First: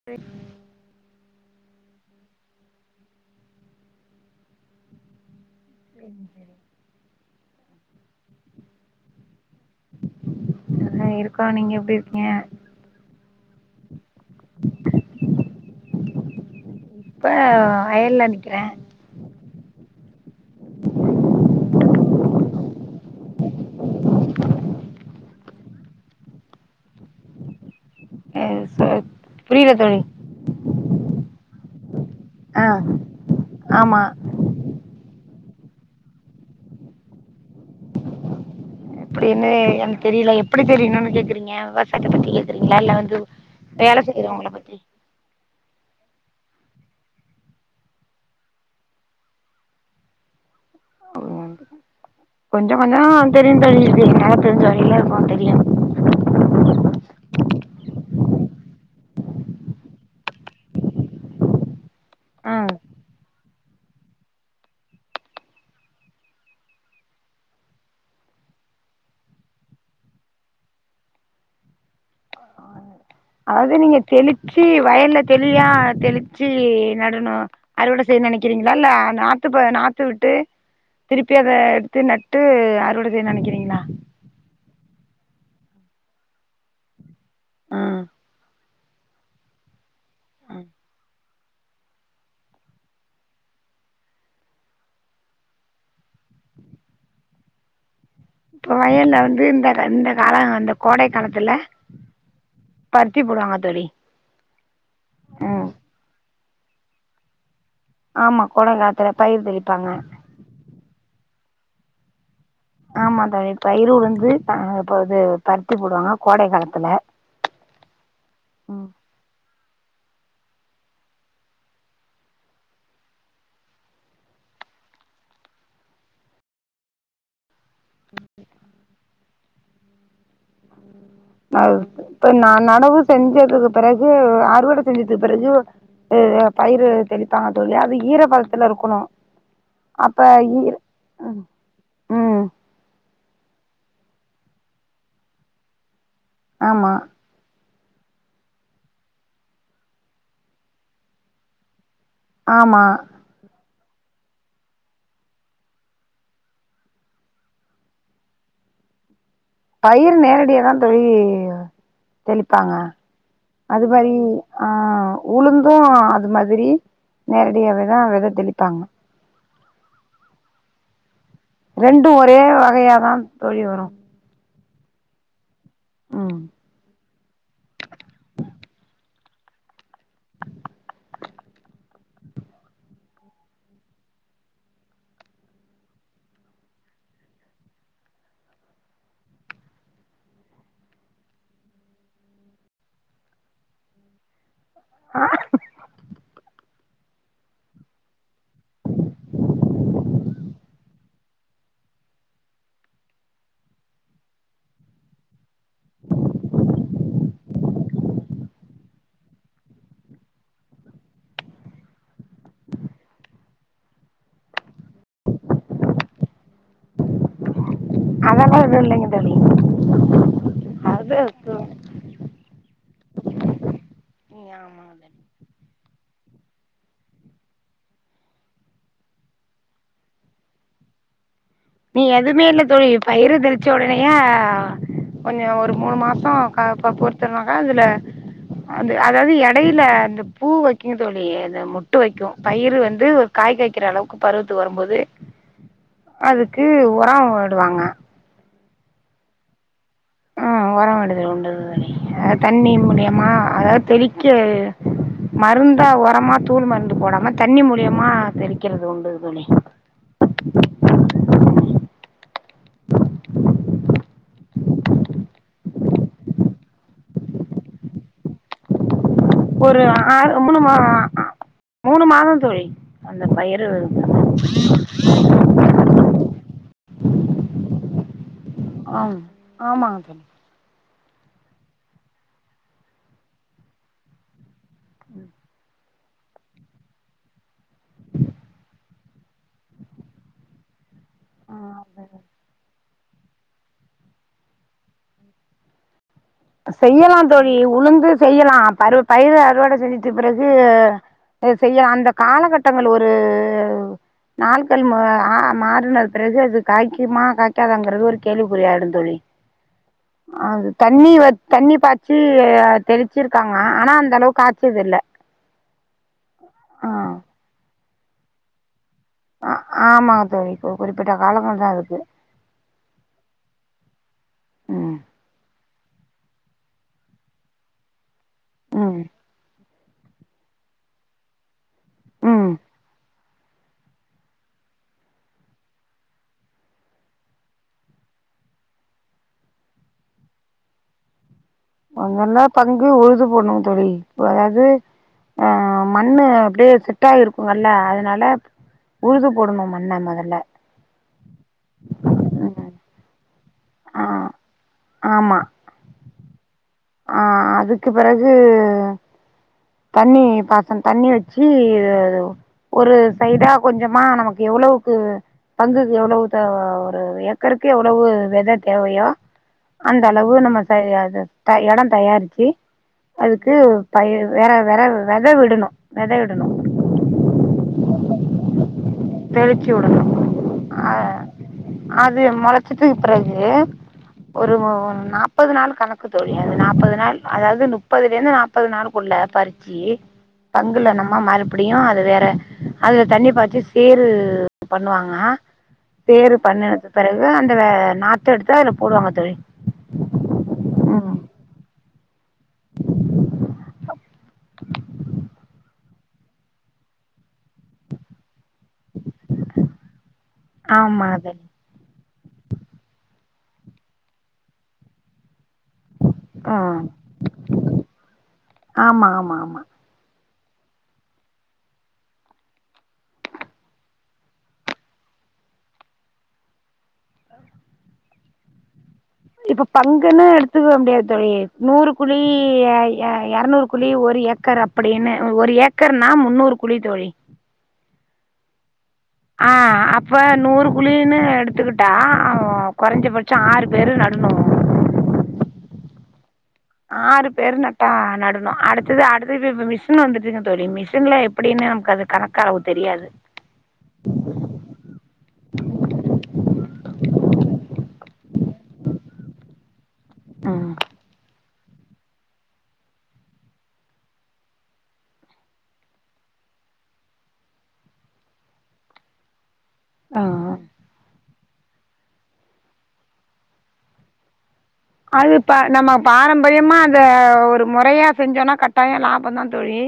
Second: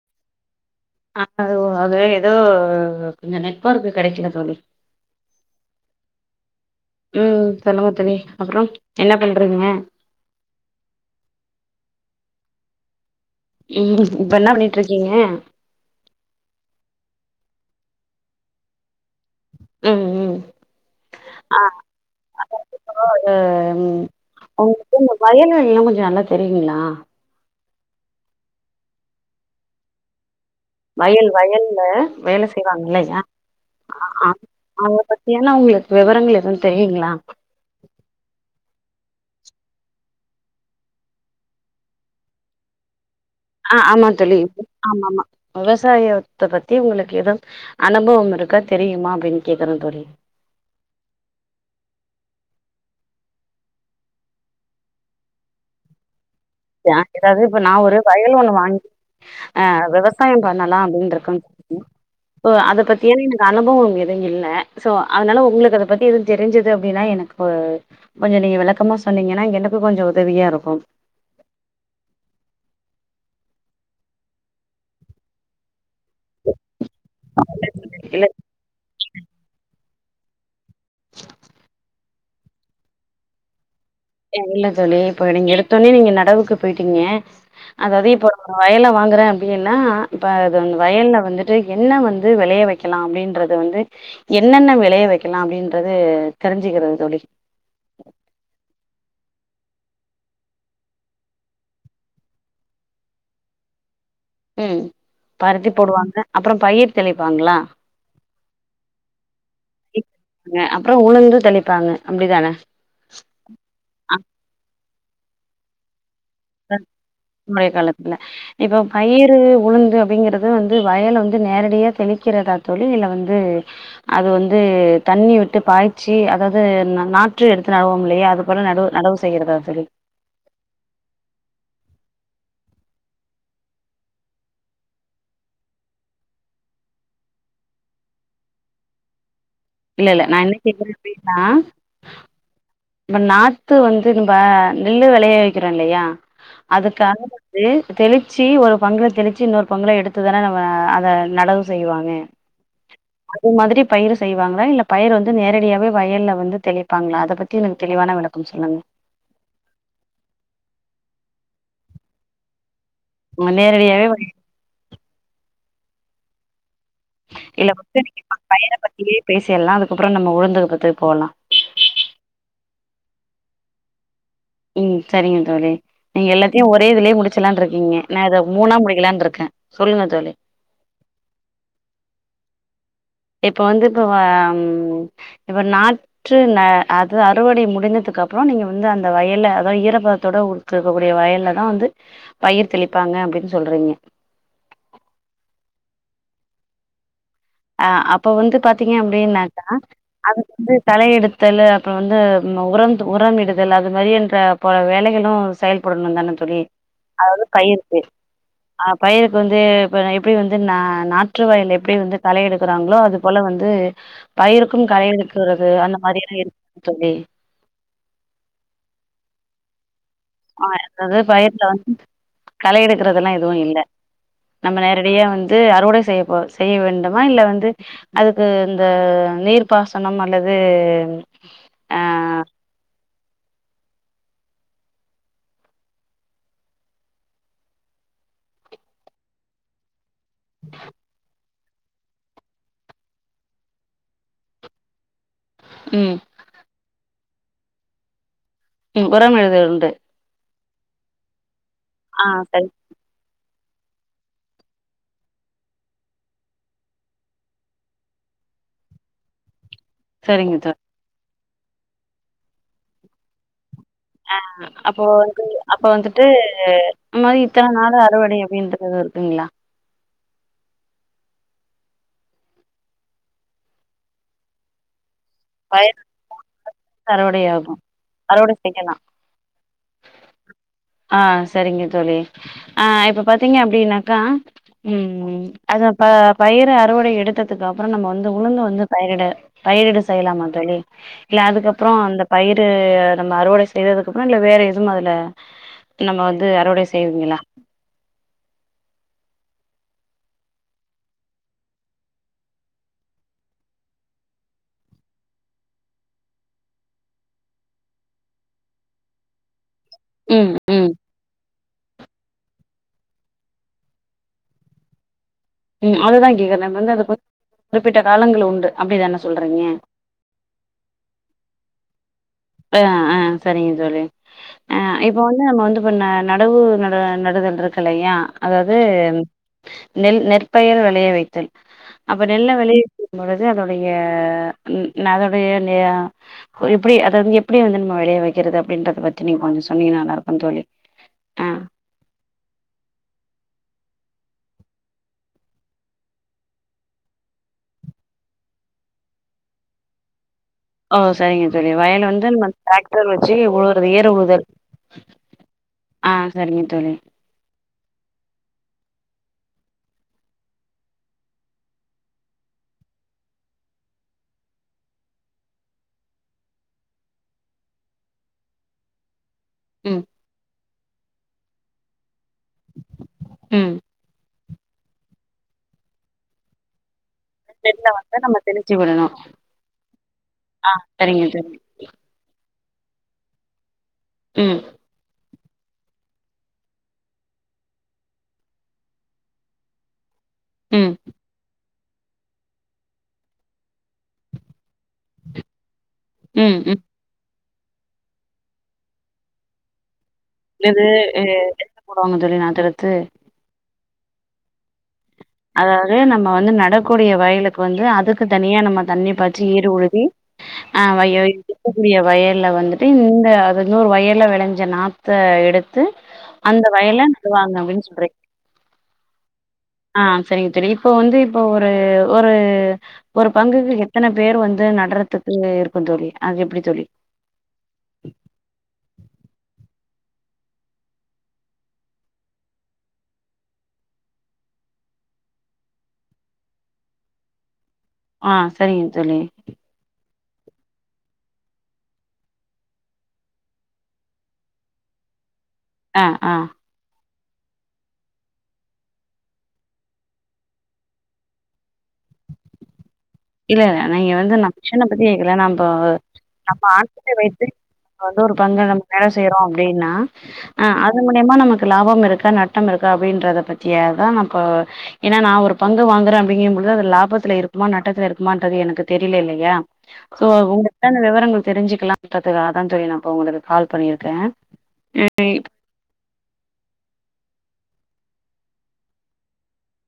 [inaudible] ஆ அது எதோ கொஞ்சம் நெட்ஒர்க் கிடைக்கல தௌழி [inaudible] ம் சொல்லுங்க தோழி அப்புறம் என்ன பண்றீங்க ஆ இருக்கோ நீங்க எப்படி இருக்கீங்க உம் இப்ப என்ன பண்ணிட்டு இருக்கீங்க இப்ப வயல்ல நிக்கிறேன் உம் உம் ஆ அ அது உங்களுக்கு இந்த வயல் வேலல்லா கொஞ்சோ நல்லா தெரியுங்களா அ சொ புரியல தோழி வயல் வயல்ல வேல ஆ செய்வாங்க இல்லையா ஆமா அத பத்தியானா உங்களுக்கு விவரங்கள் எதுவும் தெரியுங்களா எப்டின்னு எனக்கு தெரியல எப்படி தெரியும்னு கேக்குறீங்க விவசாயத்த பத்தி கேக்குறீங்களா இல்ல வந்து ஆ வேல ஆமா தோழி செய்யறவங்கள பத்தி ஆமா ஆமா விவசாயத்த பத்தி உங்களுக்கு எதுவும் அனுபவம் இருக்கா தெரியுமா அப்படின் கேக்குறேன் தோழி கொஞ்சோ கொஞ்சோ தெரியும் தோழி என்னால தெரிஞ்ச வழியில இருக்கும் தெரியும் ஏதாவது இப்ப நா ஒரு வயல் ஒண்ணு வாங்கி ஆ விவசாயம் பண்ணலாம் அப்படினு இருக்க தோழி ம் அத பத்தியான எனக்கு அனுபவம் எதுவும் இல்ல சோ அதனால உங்களுக்கு அத பத்தி எதுவும் தெரிஞ்சுது அப்படின்னா எனக்கு கொஞ்சோ நீங்க விளக்கமா சொன்னீங்கன்னா எனக்கும் கொஞ்சம் உதவியா இருக்கும் அது நீங்க தெளிச்சு வயல்ல தெளியா தெளி ச்சி நடணும் அறுவடை இல்ல செய்யனு நினைக்கிறீங்களா இல்ல நாத்துப்ப நாத்து விட்டு திருப்பி அத எடுத்து நட்டு அறுவடை செய்யனு நினைக்கிறீங்களா இல்ல தோழி இப்போ நீங்க எடுத்தொனே நீங்க நடவுக்கு போயிட்டீங்க அதாவது இப்போ வயல வாங்குறேன் அப்படின்னா இப்ப அது ம் வயல்ல வந்து ட்டு என்ன வந்து விளைய வைக்கலாம் அப்படின்றது வந்து என்னென்ன விளைய வைக்கலாம் அப்படின்றது தெரிஞ்சுக்குறே தோழி இப்ப வயல்ல வந்து இந்த ரெண்டு நாளா இந்த கோடை காலத்துல பருத்தி போடுவாங்க தோழி உம் ம் பருத்தி போடுவாங்க அப்புறம் பயிர் தெளிப்பாங்களா ஆமா கொடங் காலத்துல பயிர் தெளிப்பாங்க க அப்றோ உளுந்து தெளிப்பாங்க அப்டிதானே ஆமாந்த இது பயிரு உளுந்து ஆ இப்ப இது பருத்தி போடுவாங்க கோடை காலத்துல மழை காலத்துல இப்ப பயிரு உளுந்து அப்டிங்கறது வந்து வயல வந்து நேரடியா தெளிக்கிறதா தோழி இல்ல வந்து அது வந்து தண்ணி விட்டு பாய்ச்சி அதாவது நாற்று எடுத்து நடவோ இல்லையா அது போல நடவ் நடவ சொ செய்றதா தோழி அ இப்ப நா நடவு செஞ்சதுக்கு பிறகு ஆறுவடை செஞ்சதுக்கு பிறகு ஹ் ஹ் பயிறு தெளிப்பா ங்க தோழி அது ஈர பதத்துல இருக்கணு இல்ல அப்ப இல்ல நா என்ன ஈர கேக்கறேனு புரியுதா ம் நம்ம நாத்து வந்து நம்ப நெல்லு வெளைய வைக்கிறோ இல்லையா ஆமா அதுக்காக து தெளிச்சு ஒரு பங்குல தெளிச்சு இன்னொரு பங்குல எடுத்துதானே நம்ம அத நடவு செய்வாங்க ஆமா அது மாதிரி பயிறு செய்ய வாங்களா இல்ல பயறு வந்து நேரடியாவே வயல்ல வந்து தெளிப்பாங்ளா அத பத்தி எனக்கு தெளிவான விளக்கம் சொல்லுங்க பயிறு நேரடியா தா தோழி தெளிப்பாங்க அது நேரடியாவே மாரி ஆ உளுந்து அது மாதிரி நேரடியாவேதா வெத தெளிப்பாங்க இதே பேசிடலா அதுக்கப்ற நம்ம உளுந்துக்கு பத்துக்கு போலா ரெண்டு ஒரே வகையாக தா தோழி வரு ம் செரிங்க தோழி நீங்க ம் எல்லாத்தையு ஒரே இதுலயே முடிச் முச்சரலான்றிங்கிங்க நா இத மூணா முடிக்கெலாருக்கே சொல்லுங்க தோழி இப்ப வந்து இப்பவ இப்ப நாத் ற்று நா அது அறுவடை முடிந்ததுக்கு அப்றோ நீங்க வந்து அந்த வயல்ல அத ஈரப்பதத்தோட உ க்கக்கூடிய வயல்ல தா வந்து பயிர் தெளிப்பாங்க அப்டின்னு சொல்றீங்க ஆ ஆ அப்ப வந்து பாத்தீங்க அப்டீன்னாக்கா அது வந்து தலையெடுத்தலு அப்றோ வந்து உரம் உரம் இடுதல் அது மாதிரி இந்த போல வேலைகளு செயல்படணு தானே தோழி அதாவது பயிருக்கு ஆ பயிருக்கு வந்து இப்ப எப்டி வந்து நா நாற்று வயல் எப்டி வந்து களை எடுக்கறாங்ளோ அது போல வந்து பயிருக்கும் களைஎடுக்கறது அந்த மாதிரில்லா இருக்குங் தோழி அதல்லா எது இல்லைங்க தோழி ஆ அது அதது து பயர்ல வந் களை எடுக்கதெல்லா எதுவு இல்ல ம் நம்ம ஆமாங்க தோழி நேரடியா வந்து அறுவடை செய்யப் போ செய்ய வேண்டுமா இல்ல வந்து அதுக்கு இந்த நீர்ப்பாசனம் அல்லது ஆ நீ எதுமே இல்ல தோழி பயிரு தெளிச்ச உடனையா கொஞ்சோ ஒரு மூணு மாசோ க பொறுத்துனாக்கா அதுல அந்து அதாது எடையில இந்த பூ வைக்கிங்தோழி இல்லையே இது முட்டு வைக்கு பயிறு வந்து ஒரு காய் காய்க்கிற அளவுக்கு பருவத்துக் வரும்போது ம் க்கு ஒரோவுடுவாங்க ம் ஒரம் எழுதுதல் உண்டு ஆ ஒரம் விடுதல் உண்டு தோழி ஆ அ சரி தண்ணி மூலியமா அதாவது தெளிக்க மருந்தா ஒரமா தூளு மருந்து போடாம தண்ணி மூலியமா தெளிக்கிறது உண்டு தோழி செரிங்க தோ ஆ அப்போ அதுக்கு அப்ப வந்துட்டு அம்மாரி இத்தன நாளு அறுவடை அப்டின்றது இருக்குங்களா ஒரு ஆறு மூணு மா மூணு மாதந் தோழி அந்த பயறு இருந் பயறு [inaudible] அறுவடையாகு அறுவடை செய்யலா ஆம் ஆமாங்க தோழி ஆ செரிங்க தோழி ஆ இப்ப பாத்தீங்க அப்டின்னாக்கா ம் ம் அது ப பயிர அறுவடை எடுத்ததுக்கு அப்புறோ நம்ம வந்து உளுந்து வந்து பயிரிட பயிரிடஸ் செய்யலாமா தோழி இல்ல அதுக்கப்புறோ அந்த பயிறு நம்ம அறுவடை செய்ததுக்கப்புறோ இல்ல வேற எதுவு அதுல நம்ம வந் செய்யலாந் தோழி உளுந்து செய்யலா பரு பயிறு அறுவடை செஞ்சுட்டு பிறகு அ ஆ செய்ய அந்த காலகட்டங்கள் ஒரு நாள்கள் ம் ஆ மாறினது பெறகு அது காய்க்குமா காய்க்காதாங்கறது ஒரு கேள்விக்குறியாடுந் தோழி ம் அது ம் தண்ணி வச் தண்ணி பாய்ச்சு தெளிச்சிருக்காங்க ஆனா அந்த அளவுக்கு காச்சதில்ல ம் அதுதா கேக்கர வந்து அது குறிப்பிட்ட காலங்கள் உண்டு அப்பிடிதான ஆ ஆமா தோழி இப்போ குறிப்பிட்ட காலங்கள் தா அதுக்கு ஆ ஆ சரிங்க தோழி அ ம் இப்ப வந்து நம்ம வந்து பண்ண நடவு நடுத நடுதல்ன்ட்ருக்கு இல்லையா அதாவது ம் நெல் நெற்பயர் வெளைய வைத்தல் அப்ப நெல்ல ம் வெளைய வ பொழுது அதோடைய [unintelligible] எப்பிடி அத் அத வந்து எப்பிடி வந்து நம்ம வெளைய வைக்கிறது அப்படின்றத பத்தி நீ கொஞ்சோ சொன்னிங்கனா நல்லாருக்கு தோழி ஆ [unintelligible] உழுது போண்ணு தோழி இப்ப அதாவது ஆ மண்ணு அப்படியே செட்டாயிருக்குங்கல்ல அதனால உழுது போடணு மண்ண மொதல்ல ஓ சரிங்க சரி தோழி வயல வந்து நம்ம ம் டிராக்டர் வச்சு உழுறது ஆ ஏறு உழுதல் ஆமா ஆ செரிங்க தோழி ஆ அதுக்கு பெறகு தண்ணி பாசன்னு தண்ணி வச்சு ஒரு சய்டா கொஞ்சமா நமக்கு எவ்ளோக்கு பங்குக்கு எவ்ளோவு ஊத்த ஒரு ஏக்கருக்கு எவ்ளோவு வெத தேவையோ ம் அந்தளவு நம்ம அத ச எடோ தயாரிச்சு அதுக்கு ம் பய் வெற வெற வெத விடணு வெத விடணு வெதய வந்து நம்ம தெளிச்சு விடணு தெளித்து விடணும் ஆ அ செரிங்க தோழி அது முளச்சிட்டு பெறகு ஒரு ம் நாப்பது நாளு கணக்கு தோழி அது நாப்பது நாள் அதாவது முப்பதுலருந்து நாப்பது நாளுக்குள்ள பறிச்சு பங்குல ம் நம்ம மறுபடியு அது வேற அதுல தண்ணி பாய்ச்சி சேரு பண்ணுவாங்க சேரு ம் ம் பண்ணினதுக்கு பெறகு அந்த நாத்தெடுத்து அதுல போடுவாங்க தோழி என்னது ம் அ என்ன போடுவாங்க தோழி நாத்தெடுத்து அதாவது நம்ம வந்து நடக்கூடிய வயலுக்கு வந்து அதுக்கு தனியா நம்ம தண்ணி பாச்சு ஏறு உழுதி ஆ [unintelligible] ஆமாம் தோழி இருக்கக்கூடிய வயல்ல வந்துட்டு இந்த அது நூறு வயல்ல விளைஞ்ச நாத்த எடுத் த்து அந்த வயல்ல நடுவாங்க அப்டின்னு சொல்றே ஆமா ஆமா ஆமா ஆ செரிங்க செரிங்க இப்ப வந்து இப்போ ஒரு ஒரு ஒரு பங்குக்கு எத்தன பேர் வந்து நடறதுக்கு இருக்கோ தோழி அது எப்டி தோழி இப்போ பங்குன்னு எடுத்துக்க முடியாது தோழி நூறு குழி எ எ எரநூறு குழி ஒரு ஏக்கர் அப் படின்னு ஒரு ஏக்கர்னா முன்னூறு குழி தோழி ஆ செரிங்க தோழி அப்போ நூறு குழினு எடுத்துக்கிட்டா அ கொறஞ்சபட்சோ ஆறு பேரு நடணோ ஆ ஆ ஆறு பேரு நட்டா நடணோ அடுத்தது அடுத்த இப்ப இப்ப மிஷினு வந்துச்சுங்க தோழி மிஷின்ல எப்புடின்னு நமக்கு அது கணக்களவு தெரியாது இல்ல நீங்க வந்து ந மிஷின பத்தி கேக்கல நம்போ நம்ம [unintelligible] வந்து ஒரு பங்கு நம்ம வேல செய்யறோ அப்டீன்னா அ ம் அது மூலயமா நமக்கு லாபம் இருக்கா நட்டம் இருக்கா அப்டின்றத பத்தியேதா நா இப்போ ஏன்னா நா ஒரு பங்கு வாங்குற அப்டிங்கு பொழுது அது லாபத்துல இருக்குமா நட்டத்துல இருக் மான்றது எனக்கு தெரியுல இல்லையா ஆ சோ உங்கள்ட விவரங்கள தெரிஞ்சுக்கலா பாத்துக்க அதா தோழி நா இப்ப உங்குளுக்கு கால் பண்ணியிருக்கே அது ப நம்ம பாரம்பரியமா அத ஒரு மொறையா செஞ்சோன்னா கட்டாயோ லாபோந்தா தோழி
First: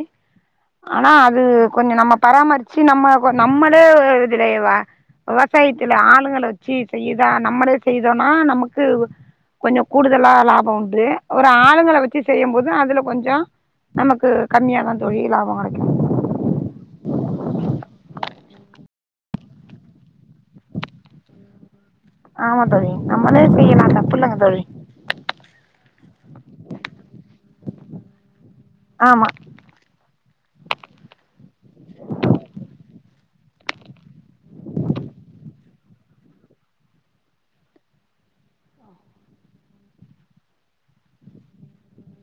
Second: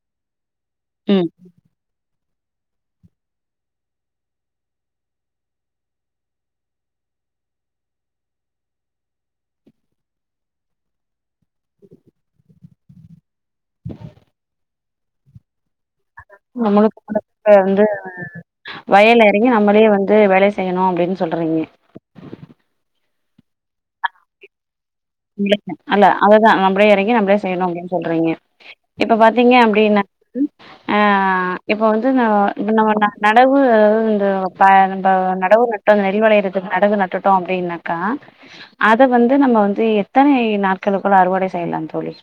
ஆனா ம் அது கொஞ்சோ நம்ம பராமரிச்சு நம்ம நம்மளே இது லேவா விவசாயுத்துல ஆளுங்கள வெச்சு செய்யுதா நம்மளே செய்தோனா நமக்கு கொஞ்சோ கூடுதலா லாபம் உண்டு ஒரு ஆளுங்கள வெச்சு செய்யும்போது அதுல கொஞ்சோ நமக்கு கம்மியாதா தோழி லாபோ கெடைக்கு நம்முளுக் முழுப்பயிர் வந்து வயல்ல எறங்கி நம்மளே வந்து வேலை செய்யனோ அப்டீனு சொல்றீங்க ஆமா தோழி நம்மளே செய்யலா தப்பில்லங்க தோழி அல்ல அதுதா நம்மளே எறங்கி நம்மளே செய்யணோ அப்டீனு சொல்றீங்க இப்ப ஆமா பாத்தீங்க அப்டின்னா [unintelligible] ஆ இப்போ வந்து நம்ம நம்ம நடவு இந்த ப இந்த நடவு நட் இப்ப இந்த நெல் வெளயிறதுக்கு நடவு நட்டுட்டோ அப்டீன்னாக்கா அத வந்து நம்ம வந்து எத்தனை நாட்களுக்குள்ள அறுவடை செய்யலா தோழி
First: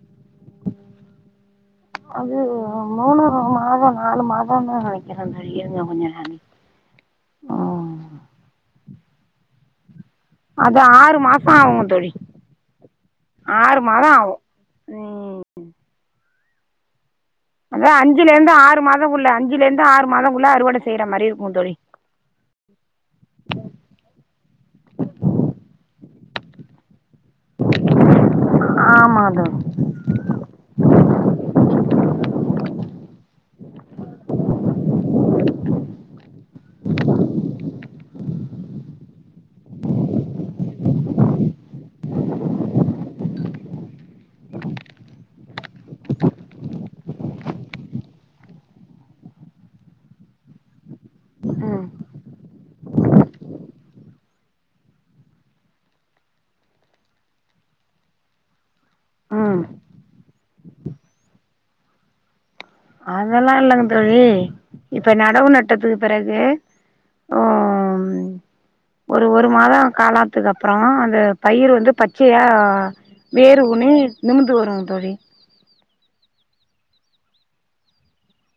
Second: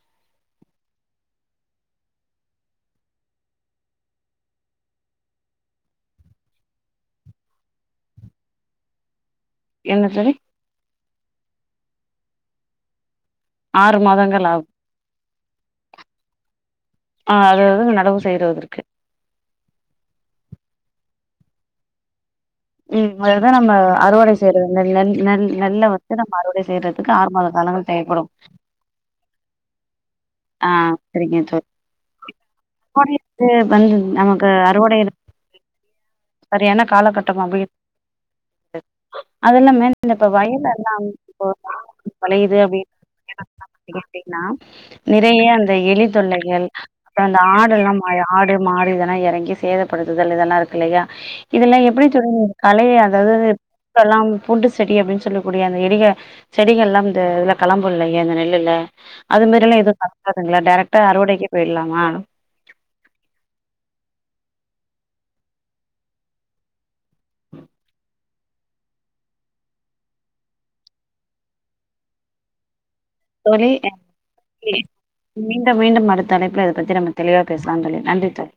அது மூணு மாதோ நாலு மாதோனு நெனைக்குறே தோழி இருங்க கொஞ்சோ நாழி என்ன தோழி அது ஆறு மாசோ ஆவுங்க தோழி ஆறு மாதோ ஆவோ மாதங்கள் ஆகும் ம் ஆ அதா அதாவது நடவு அஞ்சுல இருந்து செய்றதற்கு ஆறு மாதோ குள்ள அஞ்சுல இருந்து ஆறு மாதோ குள்ள அறுவட செய்யுற மாதிரி இருக்கோ தோழி ம் அதுதா நம்ம அறுவடை செய்யறது நல் நல் நெல்ல வெச்சு நம்ம அறுவடை செய்யறதுக்கு ஆறு மாத காலங்கள் தேவைப்படும் ஆமாங்க தோழி ஆ செரிங்க தோழி அறுவடைக்கு வந்து நமக்கு அறுவடை சரியான காலகட்டமா [inaudible] அதெல்லாமே இப்ப வயல் எல்லா இப்ப ஒலையுது அப்டின்னு [inaudible] கேட்டீங்ன்னா நிறைய அந்த எலி தொல்லைகள் அப்றோ அந்த ஆடெல்லா மா ஆடு மாடு இதெல்லா எறங்கி சேதப்படுத்துதல் இதெல்லா இருக்குல்லயா இதெல்லா ம் எப்டி தோழி நீங்க கலய அதாவது வரப்பெல்லா பூண்டு செடி அப்டீன்னு சொல்லக்கூடிய அந்த எடிக செடிகள்லா இந்த இதுல கெளம்புல்லையே இந்த நெல்லுல அது ம் மாரில்லா எது [unintelligible] டேரெக்டா அறுவடைக்கே போயிர்லாமா அதெல்லா இல்லங்க தோழி இப்ப நடவு நட்டத்துக்கு பிறகு ம் ஒரு ஒரு மாத காலாத்துக்கு அப்றோ அந்த பயிர் வந்து பச்சையா வேறு தோழி ஊனி நிமிந்து வரு தோழி மீண்டும் மீண்டும் அடுத்தழைப்புல இத பத்தி நம்ம தெளிவா பேசலாம் தோழி நன்றி தோழி